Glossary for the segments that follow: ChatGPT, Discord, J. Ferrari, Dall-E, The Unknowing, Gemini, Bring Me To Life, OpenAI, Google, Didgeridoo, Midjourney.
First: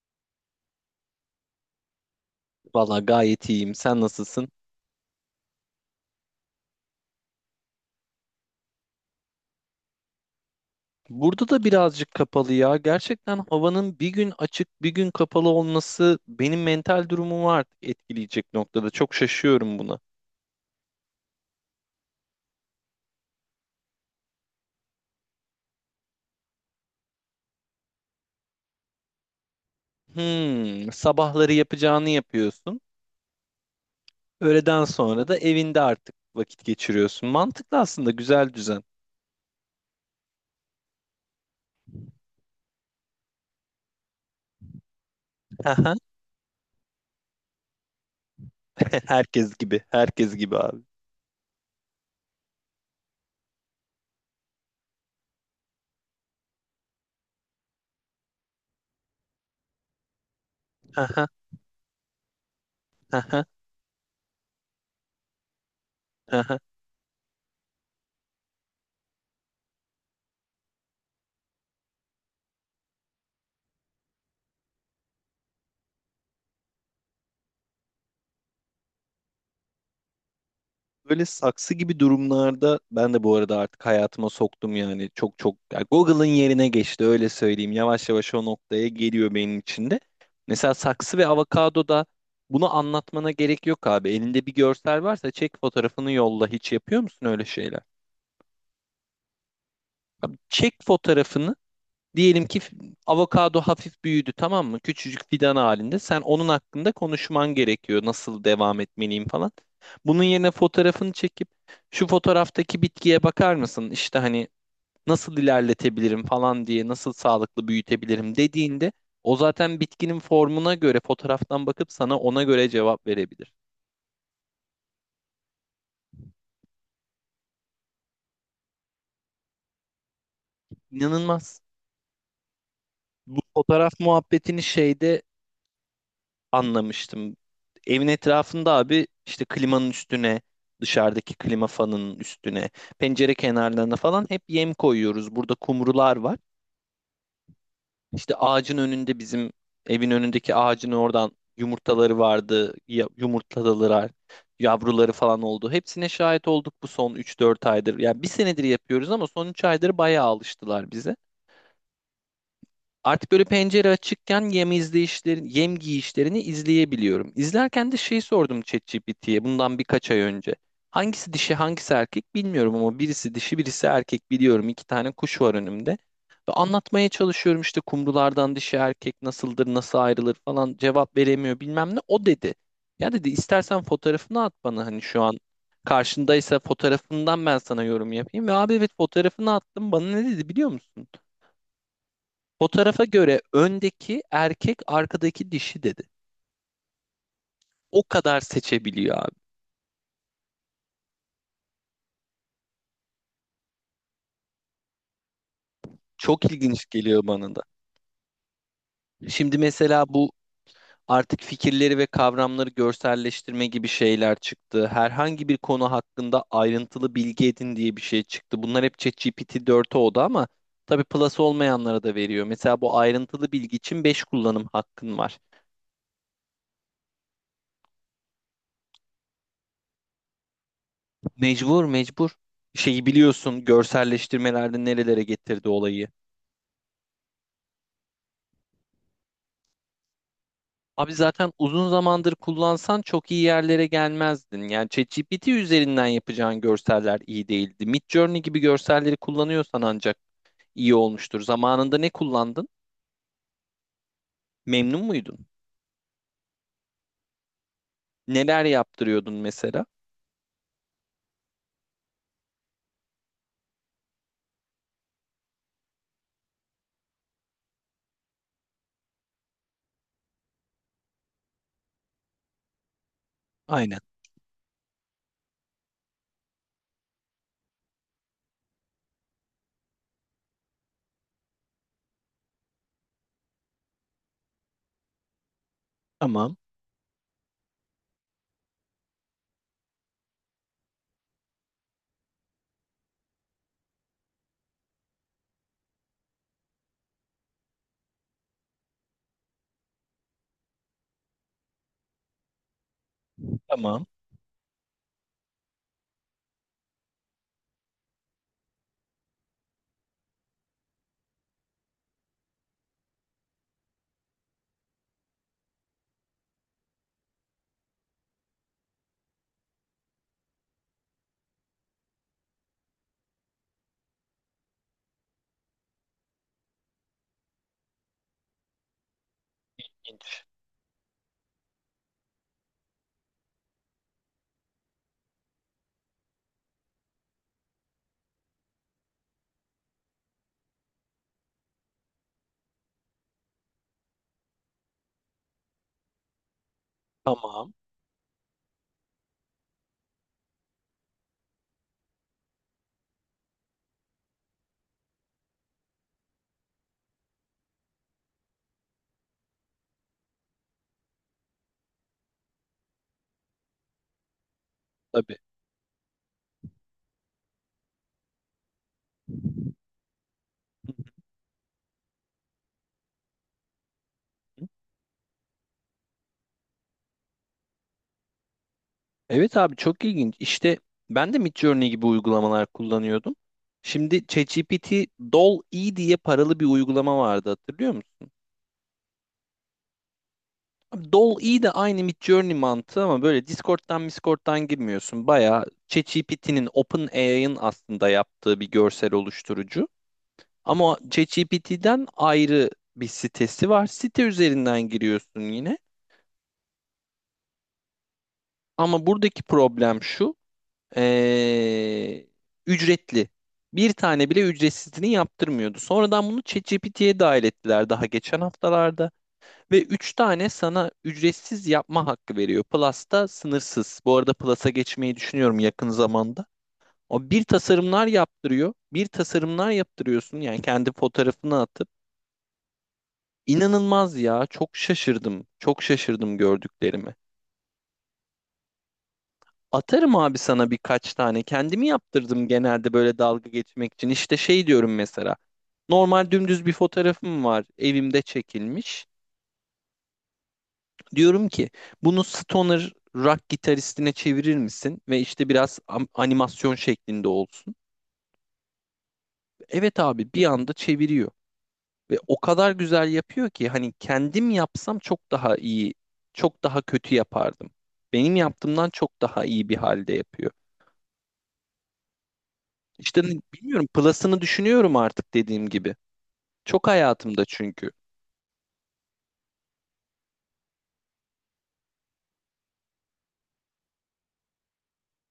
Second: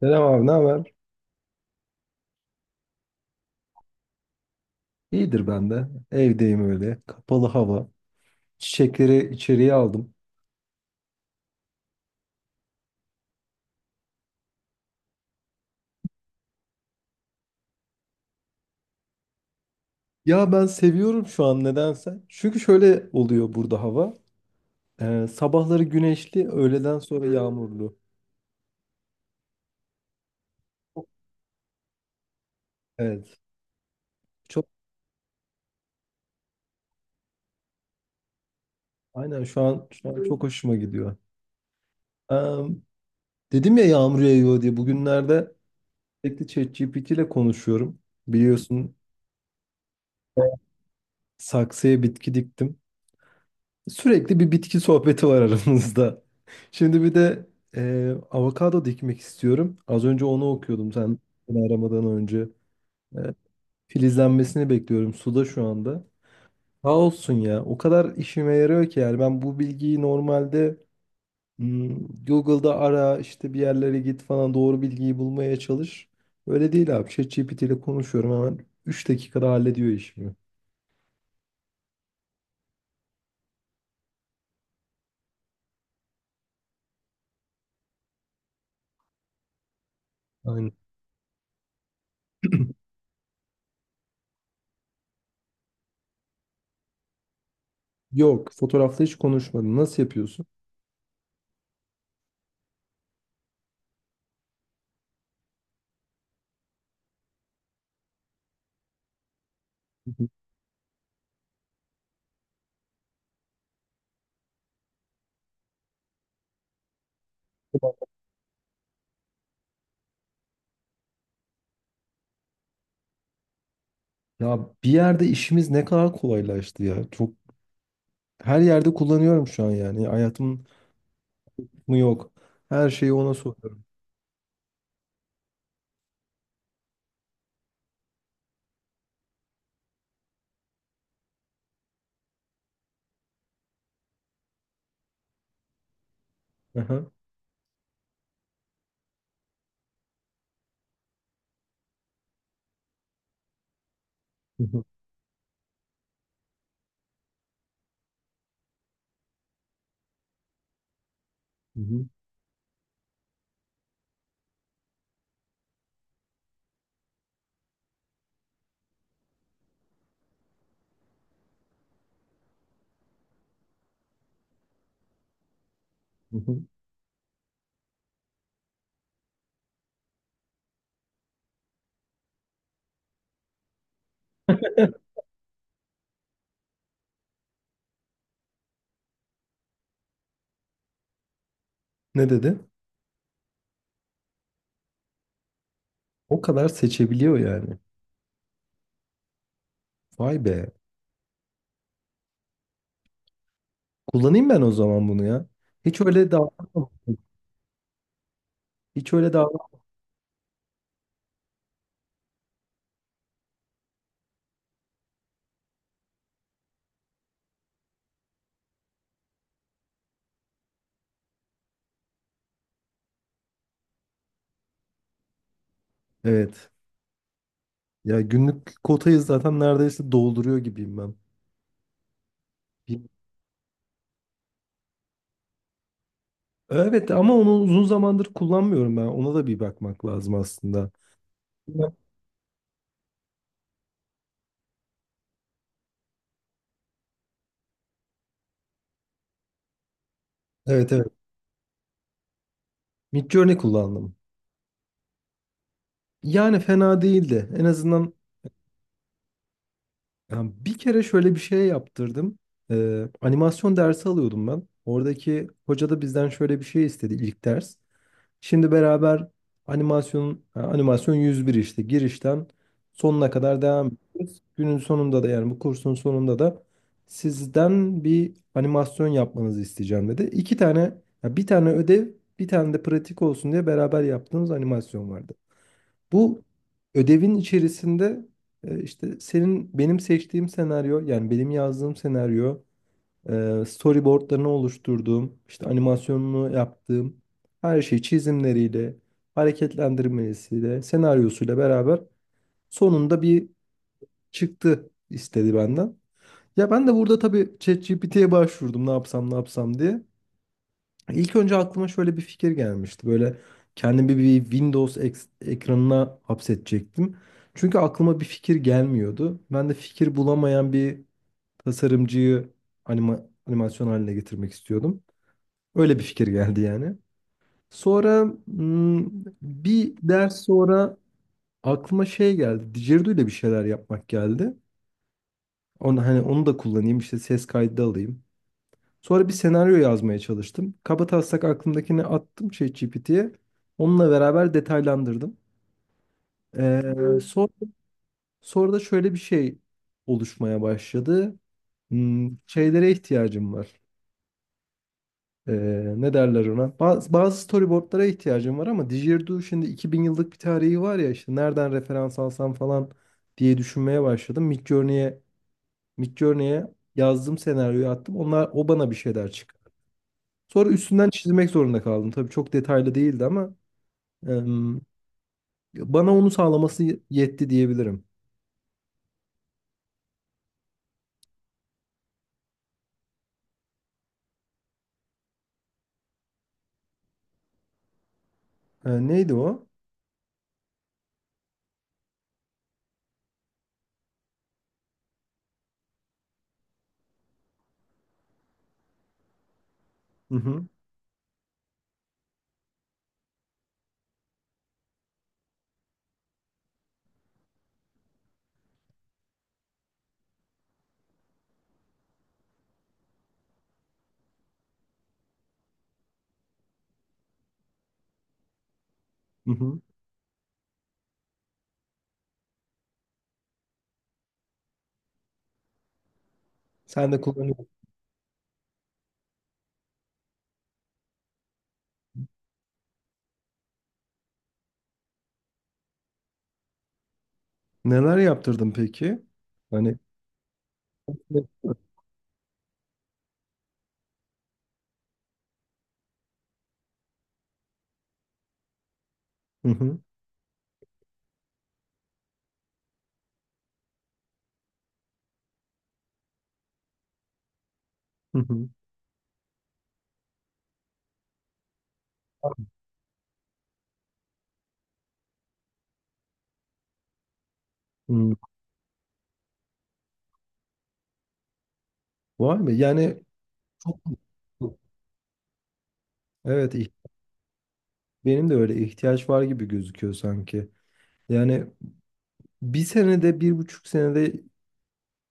Selam abi, ne haber? Valla gayet iyiyim. Sen nasılsın? İyidir ben de. Evdeyim öyle. Kapalı hava. Çiçekleri içeriye aldım. Burada da birazcık kapalı ya. Gerçekten havanın bir gün açık, bir gün kapalı olması benim mental durumumu artık etkileyecek noktada. Çok şaşıyorum buna. Ya ben seviyorum şu an nedense. Çünkü şöyle oluyor burada hava. Sabahları güneşli, öğleden sonra yağmurlu. Sabahları yapacağını yapıyorsun. Evet. Çok Öğleden sonra da evinde artık vakit geçiriyorsun. Mantıklı aslında, güzel düzen. aynen şu an çok hoşuma gidiyor. Ee, Dedim ya yağmur yağıyor diye. Bugünlerde sürekli ChatGPT ile konuşuyorum. Biliyorsun Herkes gibi, herkes gibi abi. saksıya bitki diktim. Sürekli bir bitki sohbeti var aramızda. Şimdi bir de avokado dikmek istiyorum. Az önce onu okuyordum sen beni aramadan önce. E, Filizlenmesini bekliyorum. Suda şu anda. Sağ olsun ya. O kadar işime yarıyor ki yani ben bu bilgiyi normalde Google'da ara işte bir yerlere git falan doğru bilgiyi bulmaya çalış. Öyle değil abi. ChatGPT ile konuşuyorum, hemen 3 dakikada hallediyor işimi. Böyle saksı gibi durumlarda ben de bu arada artık hayatıma soktum yani çok çok yani Google'ın yerine geçti öyle söyleyeyim. Yavaş yavaş o noktaya geliyor benim için de. Aynen. Mesela saksı ve avokado da bunu anlatmana gerek yok abi. Elinde bir görsel varsa çek fotoğrafını yolla. Hiç yapıyor musun öyle şeyler? Yok, fotoğrafla hiç konuşmadım. Nasıl Abi yapıyorsun? çek fotoğrafını. Diyelim ki avokado hafif büyüdü, tamam mı? Küçücük fidan halinde. Sen onun hakkında konuşman gerekiyor. Nasıl devam etmeliyim falan. Bunun yerine fotoğrafını çekip şu fotoğraftaki bitkiye bakar mısın, İşte hani nasıl ilerletebilirim falan diye, nasıl sağlıklı büyütebilirim dediğinde o zaten bitkinin formuna göre fotoğraftan bakıp sana ona göre cevap verebilir. Ya bir yerde işimiz ne kadar kolaylaştı ya. Çok her yerde kullanıyorum şu an yani. Hayatım İnanılmaz. mı yok. Her şeyi ona Bu soruyorum. fotoğraf muhabbetini şeyde anlamıştım. Evin etrafında abi işte klimanın üstüne, dışarıdaki klima fanının üstüne, pencere kenarlarına falan hep yem koyuyoruz. Burada kumrular var. Aha. İşte ağacın önünde bizim evin önündeki ağacın oradan yumurtaları vardı. Yumurtladılar. Hı hı, Yavruları falan oldu. Hepsine şahit olduk bu son üç dört aydır. Ya bir senedir yapıyoruz ama son 3 aydır bayağı alıştılar bize. hı hı, Artık böyle pencere açıkken yem izleyişlerini, yem giyişlerini izleyebiliyorum. İzlerken de şey sordum ChatGPT'ye bundan birkaç ay önce. Hangisi dişi, hangisi erkek bilmiyorum ama birisi dişi, birisi erkek biliyorum. İki tane kuş var önümde. hı Ve hı. anlatmaya çalışıyorum işte kumrulardan dişi erkek nasıldır, nasıl ayrılır falan, cevap veremiyor bilmem ne. O dedi. Ya dedi, istersen fotoğrafını at bana, hani şu an karşındaysa fotoğrafından ben sana yorum yapayım. Ve abi evet, fotoğrafını attım, bana ne dedi biliyor musun? Ne dedi? Fotoğrafa göre öndeki erkek, arkadaki dişi dedi. O kadar seçebiliyor yani. O kadar seçebiliyor abi. Vay be. Kullanayım ben o zaman bunu ya. Hiç öyle Çok ilginç davranmadım. geliyor bana da. Hiç öyle Şimdi davran. mesela bu artık fikirleri ve kavramları görselleştirme gibi şeyler çıktı. Herhangi bir konu hakkında ayrıntılı bilgi edin diye bir şey çıktı. Bunlar hep ChatGPT 4'e oldu ama tabii plus olmayanlara da veriyor. Mesela bu ayrıntılı bilgi için 5 kullanım hakkın var. Evet. Ya günlük kotayı zaten neredeyse dolduruyor gibiyim ben. Mecbur mecbur. Şeyi Bir- biliyorsun, görselleştirmelerde nerelere getirdi olayı. Evet ama onu uzun zamandır kullanmıyorum ben. Ona da bir bakmak lazım aslında. Abi zaten uzun zamandır kullansan çok iyi yerlere gelmezdin. Yani ChatGPT üzerinden yapacağın görseller iyi değildi. Midjourney gibi görselleri kullanıyorsan ancak Evet, iyi evet. olmuştur. Zamanında ne kullandın? Midjourney kullandım. Memnun muydun? Yani fena değildi. En azından Neler yaptırıyordun mesela? yani bir kere şöyle bir şey yaptırdım. Animasyon dersi alıyordum ben. Oradaki hoca da bizden şöyle bir şey istedi ilk ders. Şimdi beraber animasyonun ha, animasyon 101 işte girişten sonuna kadar devam Aynen. ediyoruz. Günün sonunda da yani bu kursun sonunda da sizden bir animasyon yapmanızı isteyeceğim dedi. İki tane ya bir tane ödev, bir tane de pratik olsun diye beraber yaptığımız animasyon vardı. Bu Tamam. ödevin içerisinde işte senin benim seçtiğim senaryo yani benim yazdığım senaryo, storyboardlarını oluşturduğum işte animasyonunu yaptığım her şey çizimleriyle, hareketlendirmesiyle, senaryosuyla beraber sonunda bir Tamam. çıktı istedi benden. Ya ben de burada tabii ChatGPT'ye başvurdum ne yapsam ne yapsam diye. İlk önce aklıma şöyle bir fikir gelmişti. Böyle kendimi bir ekranına hapsedecektim. Çünkü aklıma bir fikir gelmiyordu. Ben de fikir bulamayan bir tasarımcıyı animasyon haline getirmek istiyordum. Öyle bir fikir geldi yani. Sonra bir ders İnç. sonra aklıma şey geldi. Didgeridoo ile bir şeyler yapmak geldi. Onu, hani onu da kullanayım işte ses kaydı alayım. Sonra bir senaryo yazmaya çalıştım. Kabataslak aklımdakini attım ChatGPT'ye. Onunla beraber detaylandırdım. Ee, sonra, Tamam. sonra da şöyle bir şey oluşmaya başladı. Hmm, şeylere ihtiyacım var. Ee, ne derler ona? Bazı storyboardlara ihtiyacım var ama Didgeridoo şimdi 2000 yıllık bir tarihi var ya işte nereden referans alsam falan diye düşünmeye başladım. Tabii. Midjourney'e yazdım, senaryoyu attım. Onlar o bana bir şeyler. Sonra üstünden çizmek zorunda kaldım. Tabii çok detaylı değildi ama em, bana onu sağlaması yetti diyebilirim. Evet abi, çok ilginç. İşte ben de Midjourney gibi uygulamalar kullanıyordum. Şimdi ChatGPT, Dall-E diye paralı bir uygulama vardı, hatırlıyor musun? E, neydi o? Abi Dall-E de aynı Midjourney mantığı ama böyle Discord'dan girmiyorsun. Bayağı ChatGPT'nin, OpenAI'ın aslında yaptığı bir görsel oluşturucu. Hı hı, Ama ChatGPT'den ayrı bir sitesi var. Site üzerinden giriyorsun yine. Ama buradaki problem şu. Ee, Ücretli. Bir tane bile ücretsizini yaptırmıyordu. Sonradan bunu ChatGPT'ye dahil ettiler, daha geçen haftalarda. hı hı. Ve 3 tane sana ücretsiz yapma hakkı veriyor. Plus'ta sınırsız. Bu arada Plus'a geçmeyi düşünüyorum yakın zamanda. Sen de O bir kullanıyorsun. tasarımlar yaptırıyor. Bir tasarımlar yaptırıyorsun yani, kendi fotoğrafını atıp. İnanılmaz ya. Çok şaşırdım. Çok şaşırdım gördüklerime. Neler yaptırdın peki? Hani Atarım abi sana birkaç tane. hı Kendimi yaptırdım genelde böyle dalga geçmek için. İşte şey diyorum mesela. Normal dümdüz bir fotoğrafım var. Evimde çekilmiş. hı, Diyorum ki bunu stoner rock gitaristine çevirir misin? Ve işte biraz animasyon şeklinde olsun. hı hı. Evet abi, bir anda çeviriyor. Ve o kadar güzel yapıyor ki hani kendim yapsam çok daha iyi, çok daha kötü yapardım. Hı. Benim yaptığımdan çok daha iyi bir halde yapıyor. Vay be yani İşte bilmiyorum, çok plus'ını düşünüyorum artık dediğim gibi. evet Çok hayatımda çünkü. benim de öyle ihtiyaç var gibi gözüküyor sanki. Yani bir senede, bir buçuk senede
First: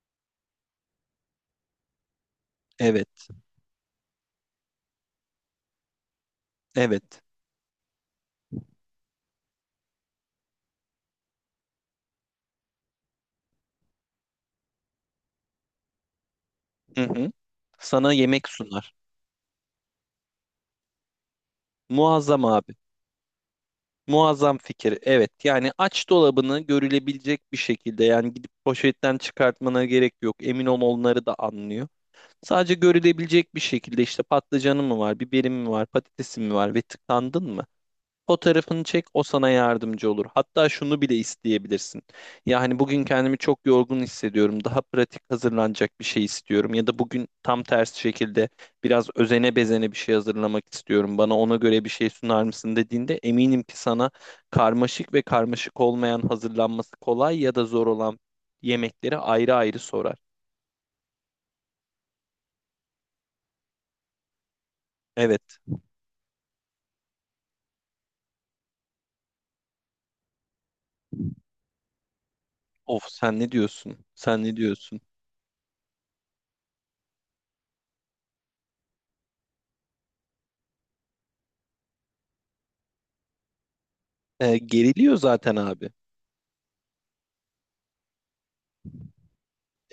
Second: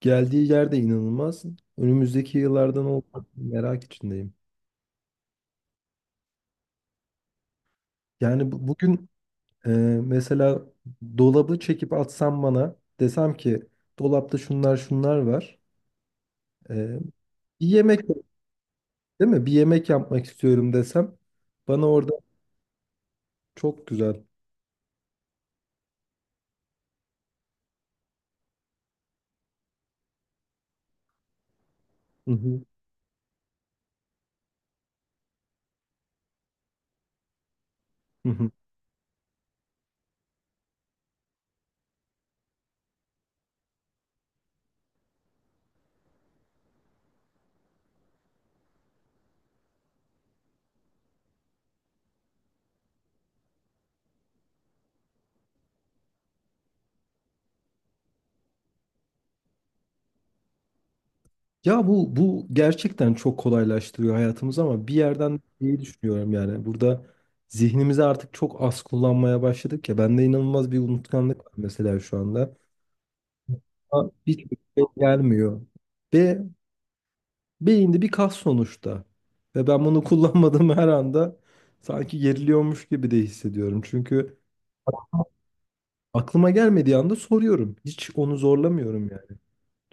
geldiği yer de inanılmaz. Önümüzdeki yıllardan olmak Evet, merak içindeyim. evet. Yani bugün, Ee, mesela, dolabı çekip atsam, bana desem ki dolapta şunlar şunlar var. Ee, Hı hı. bir yemek, Sana yemek sunar. değil mi? Bir yemek yapmak istiyorum desem bana orada Muazzam abi. çok güzel. Muazzam fikir. Evet. Yani aç dolabını görülebilecek bir şekilde, yani gidip poşetten çıkartmana gerek yok. Emin ol, onları da anlıyor. Hı hı, Sadece görülebilecek bir şekilde, işte patlıcanı mı var, biberi mi var, patatesi mi var, ve tıkandın mı? hı hı. Fotoğrafını çek, o sana yardımcı olur. Hatta şunu bile isteyebilirsin. Yani bugün kendimi çok yorgun hissediyorum, daha pratik hazırlanacak bir şey istiyorum. Ya da bugün tam tersi şekilde biraz özene bezene bir şey hazırlamak istiyorum, bana ona göre bir şey sunar mısın dediğinde, eminim ki sana karmaşık ve karmaşık olmayan, hazırlanması kolay ya da zor olan yemekleri ayrı ayrı sorar. Ya bu gerçekten çok kolaylaştırıyor hayatımızı ama bir yerden Evet. iyi düşünüyorum yani. Burada zihnimizi artık çok az kullanmaya başladık ya. Bende inanılmaz bir unutkanlık var mesela şu anda. Of, sen ne diyorsun? Ama hiç Sen ne şey diyorsun? gelmiyor. Ve beyinde bir kas sonuçta. Ve ben bunu kullanmadığım her anda sanki geriliyormuş gibi de hissediyorum. Çünkü Geriliyor zaten abi. aklıma gelmediği anda soruyorum. Hiç onu zorlamıyorum yani.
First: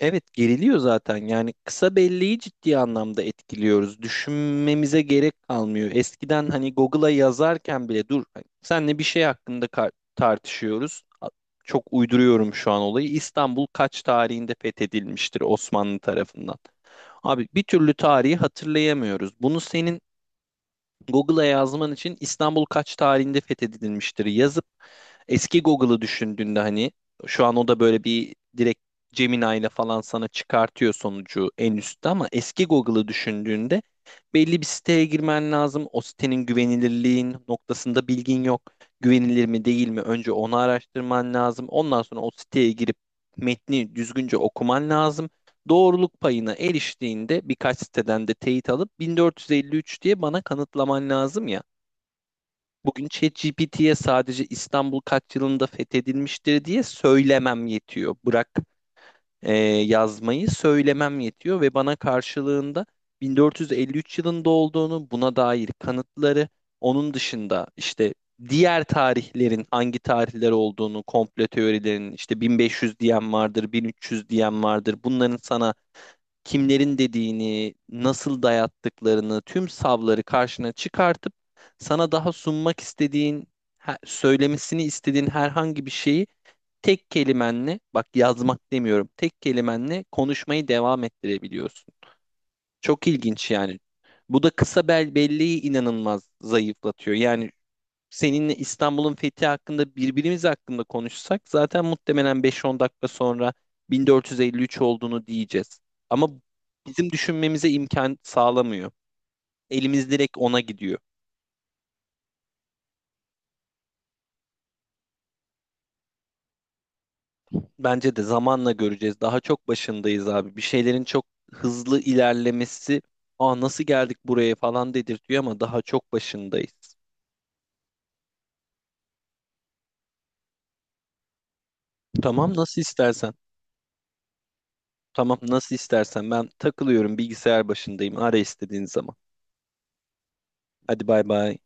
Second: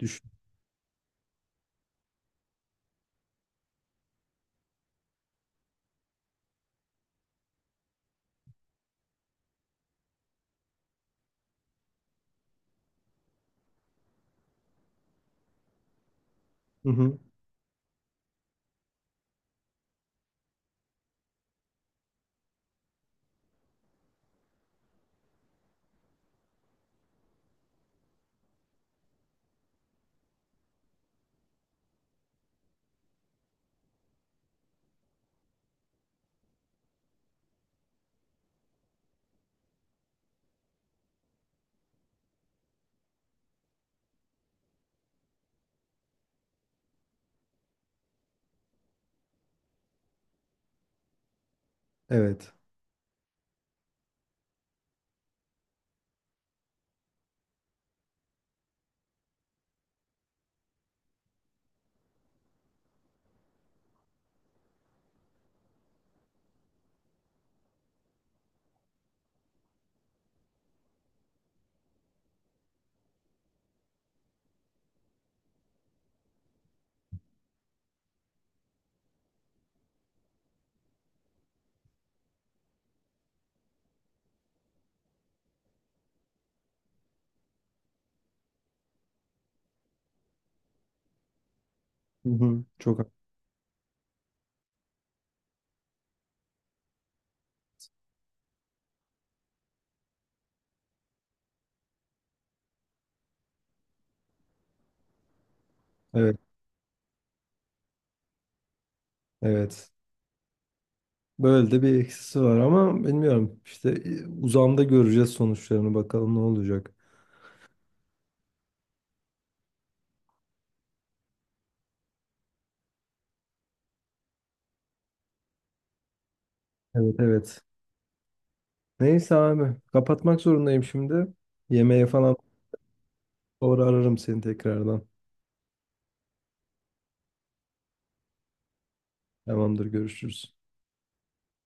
Düşün. geriliyor zaten, yani kısa belleği ciddi anlamda etkiliyoruz. Düşünmemize gerek kalmıyor. Eskiden hani Google'a yazarken bile, dur hani senle bir şey hakkında tartışıyoruz. Çok uyduruyorum şu an olayı. İstanbul kaç tarihinde fethedilmiştir Osmanlı tarafından? Hı hı. Abi, bir türlü tarihi hatırlayamıyoruz. Bunu senin Google'a yazman için, İstanbul kaç tarihinde fethedilmiştir yazıp eski Google'ı düşündüğünde, hani şu an o da böyle bir direkt Gemini ile falan sana çıkartıyor sonucu en üstte, ama eski Google'ı düşündüğünde belli bir siteye girmen lazım. O sitenin güvenilirliğin noktasında bilgin yok. Güvenilir mi değil mi? Önce onu araştırman lazım. Ondan sonra o siteye girip metni düzgünce okuman lazım, doğruluk payına eriştiğinde birkaç siteden de teyit alıp 1453 diye bana kanıtlaman lazım ya. Evet. Bugün ChatGPT'ye sadece İstanbul kaç yılında fethedilmiştir diye söylemem yetiyor. Bırak yazmayı, söylemem yetiyor ve bana karşılığında 1453 yılında olduğunu, buna dair kanıtları, onun dışında işte diğer tarihlerin hangi tarihler olduğunu, komplo teorilerinin, işte 1500 diyen vardır, 1300 diyen vardır. Bunların sana kimlerin dediğini, nasıl dayattıklarını, tüm savları karşına çıkartıp sana, daha sunmak istediğin, söylemesini istediğin herhangi bir şeyi tek kelimenle, bak yazmak demiyorum, tek kelimenle konuşmayı devam ettirebiliyorsun. Hı hı. Çok ha- Çok ilginç yani. Bu da kısa belleği inanılmaz zayıflatıyor. Yani seninle İstanbul'un fethi hakkında, birbirimiz hakkında konuşsak zaten muhtemelen beş on dakika sonra 1453 olduğunu diyeceğiz. Ama evet. bizim düşünmemize imkan sağlamıyor. Evet. Elimiz direkt ona gidiyor. Böyle de bir eksisi var ama bilmiyorum. İşte uzamda göreceğiz sonuçlarını, bakalım ne olacak. Bence de zamanla göreceğiz. Daha çok başındayız abi. Bir şeylerin çok hızlı ilerlemesi, "Aa, nasıl geldik buraya?" falan dedirtiyor ama daha çok başındayız. Evet, evet. Neyse abi, kapatmak zorundayım şimdi. Yemeğe falan, Tamam, nasıl istersen. sonra ararım seni tekrardan. Tamam, nasıl istersen. Ben takılıyorum, bilgisayar başındayım. Ara istediğin zaman. Tamamdır, görüşürüz. Hadi bay bay.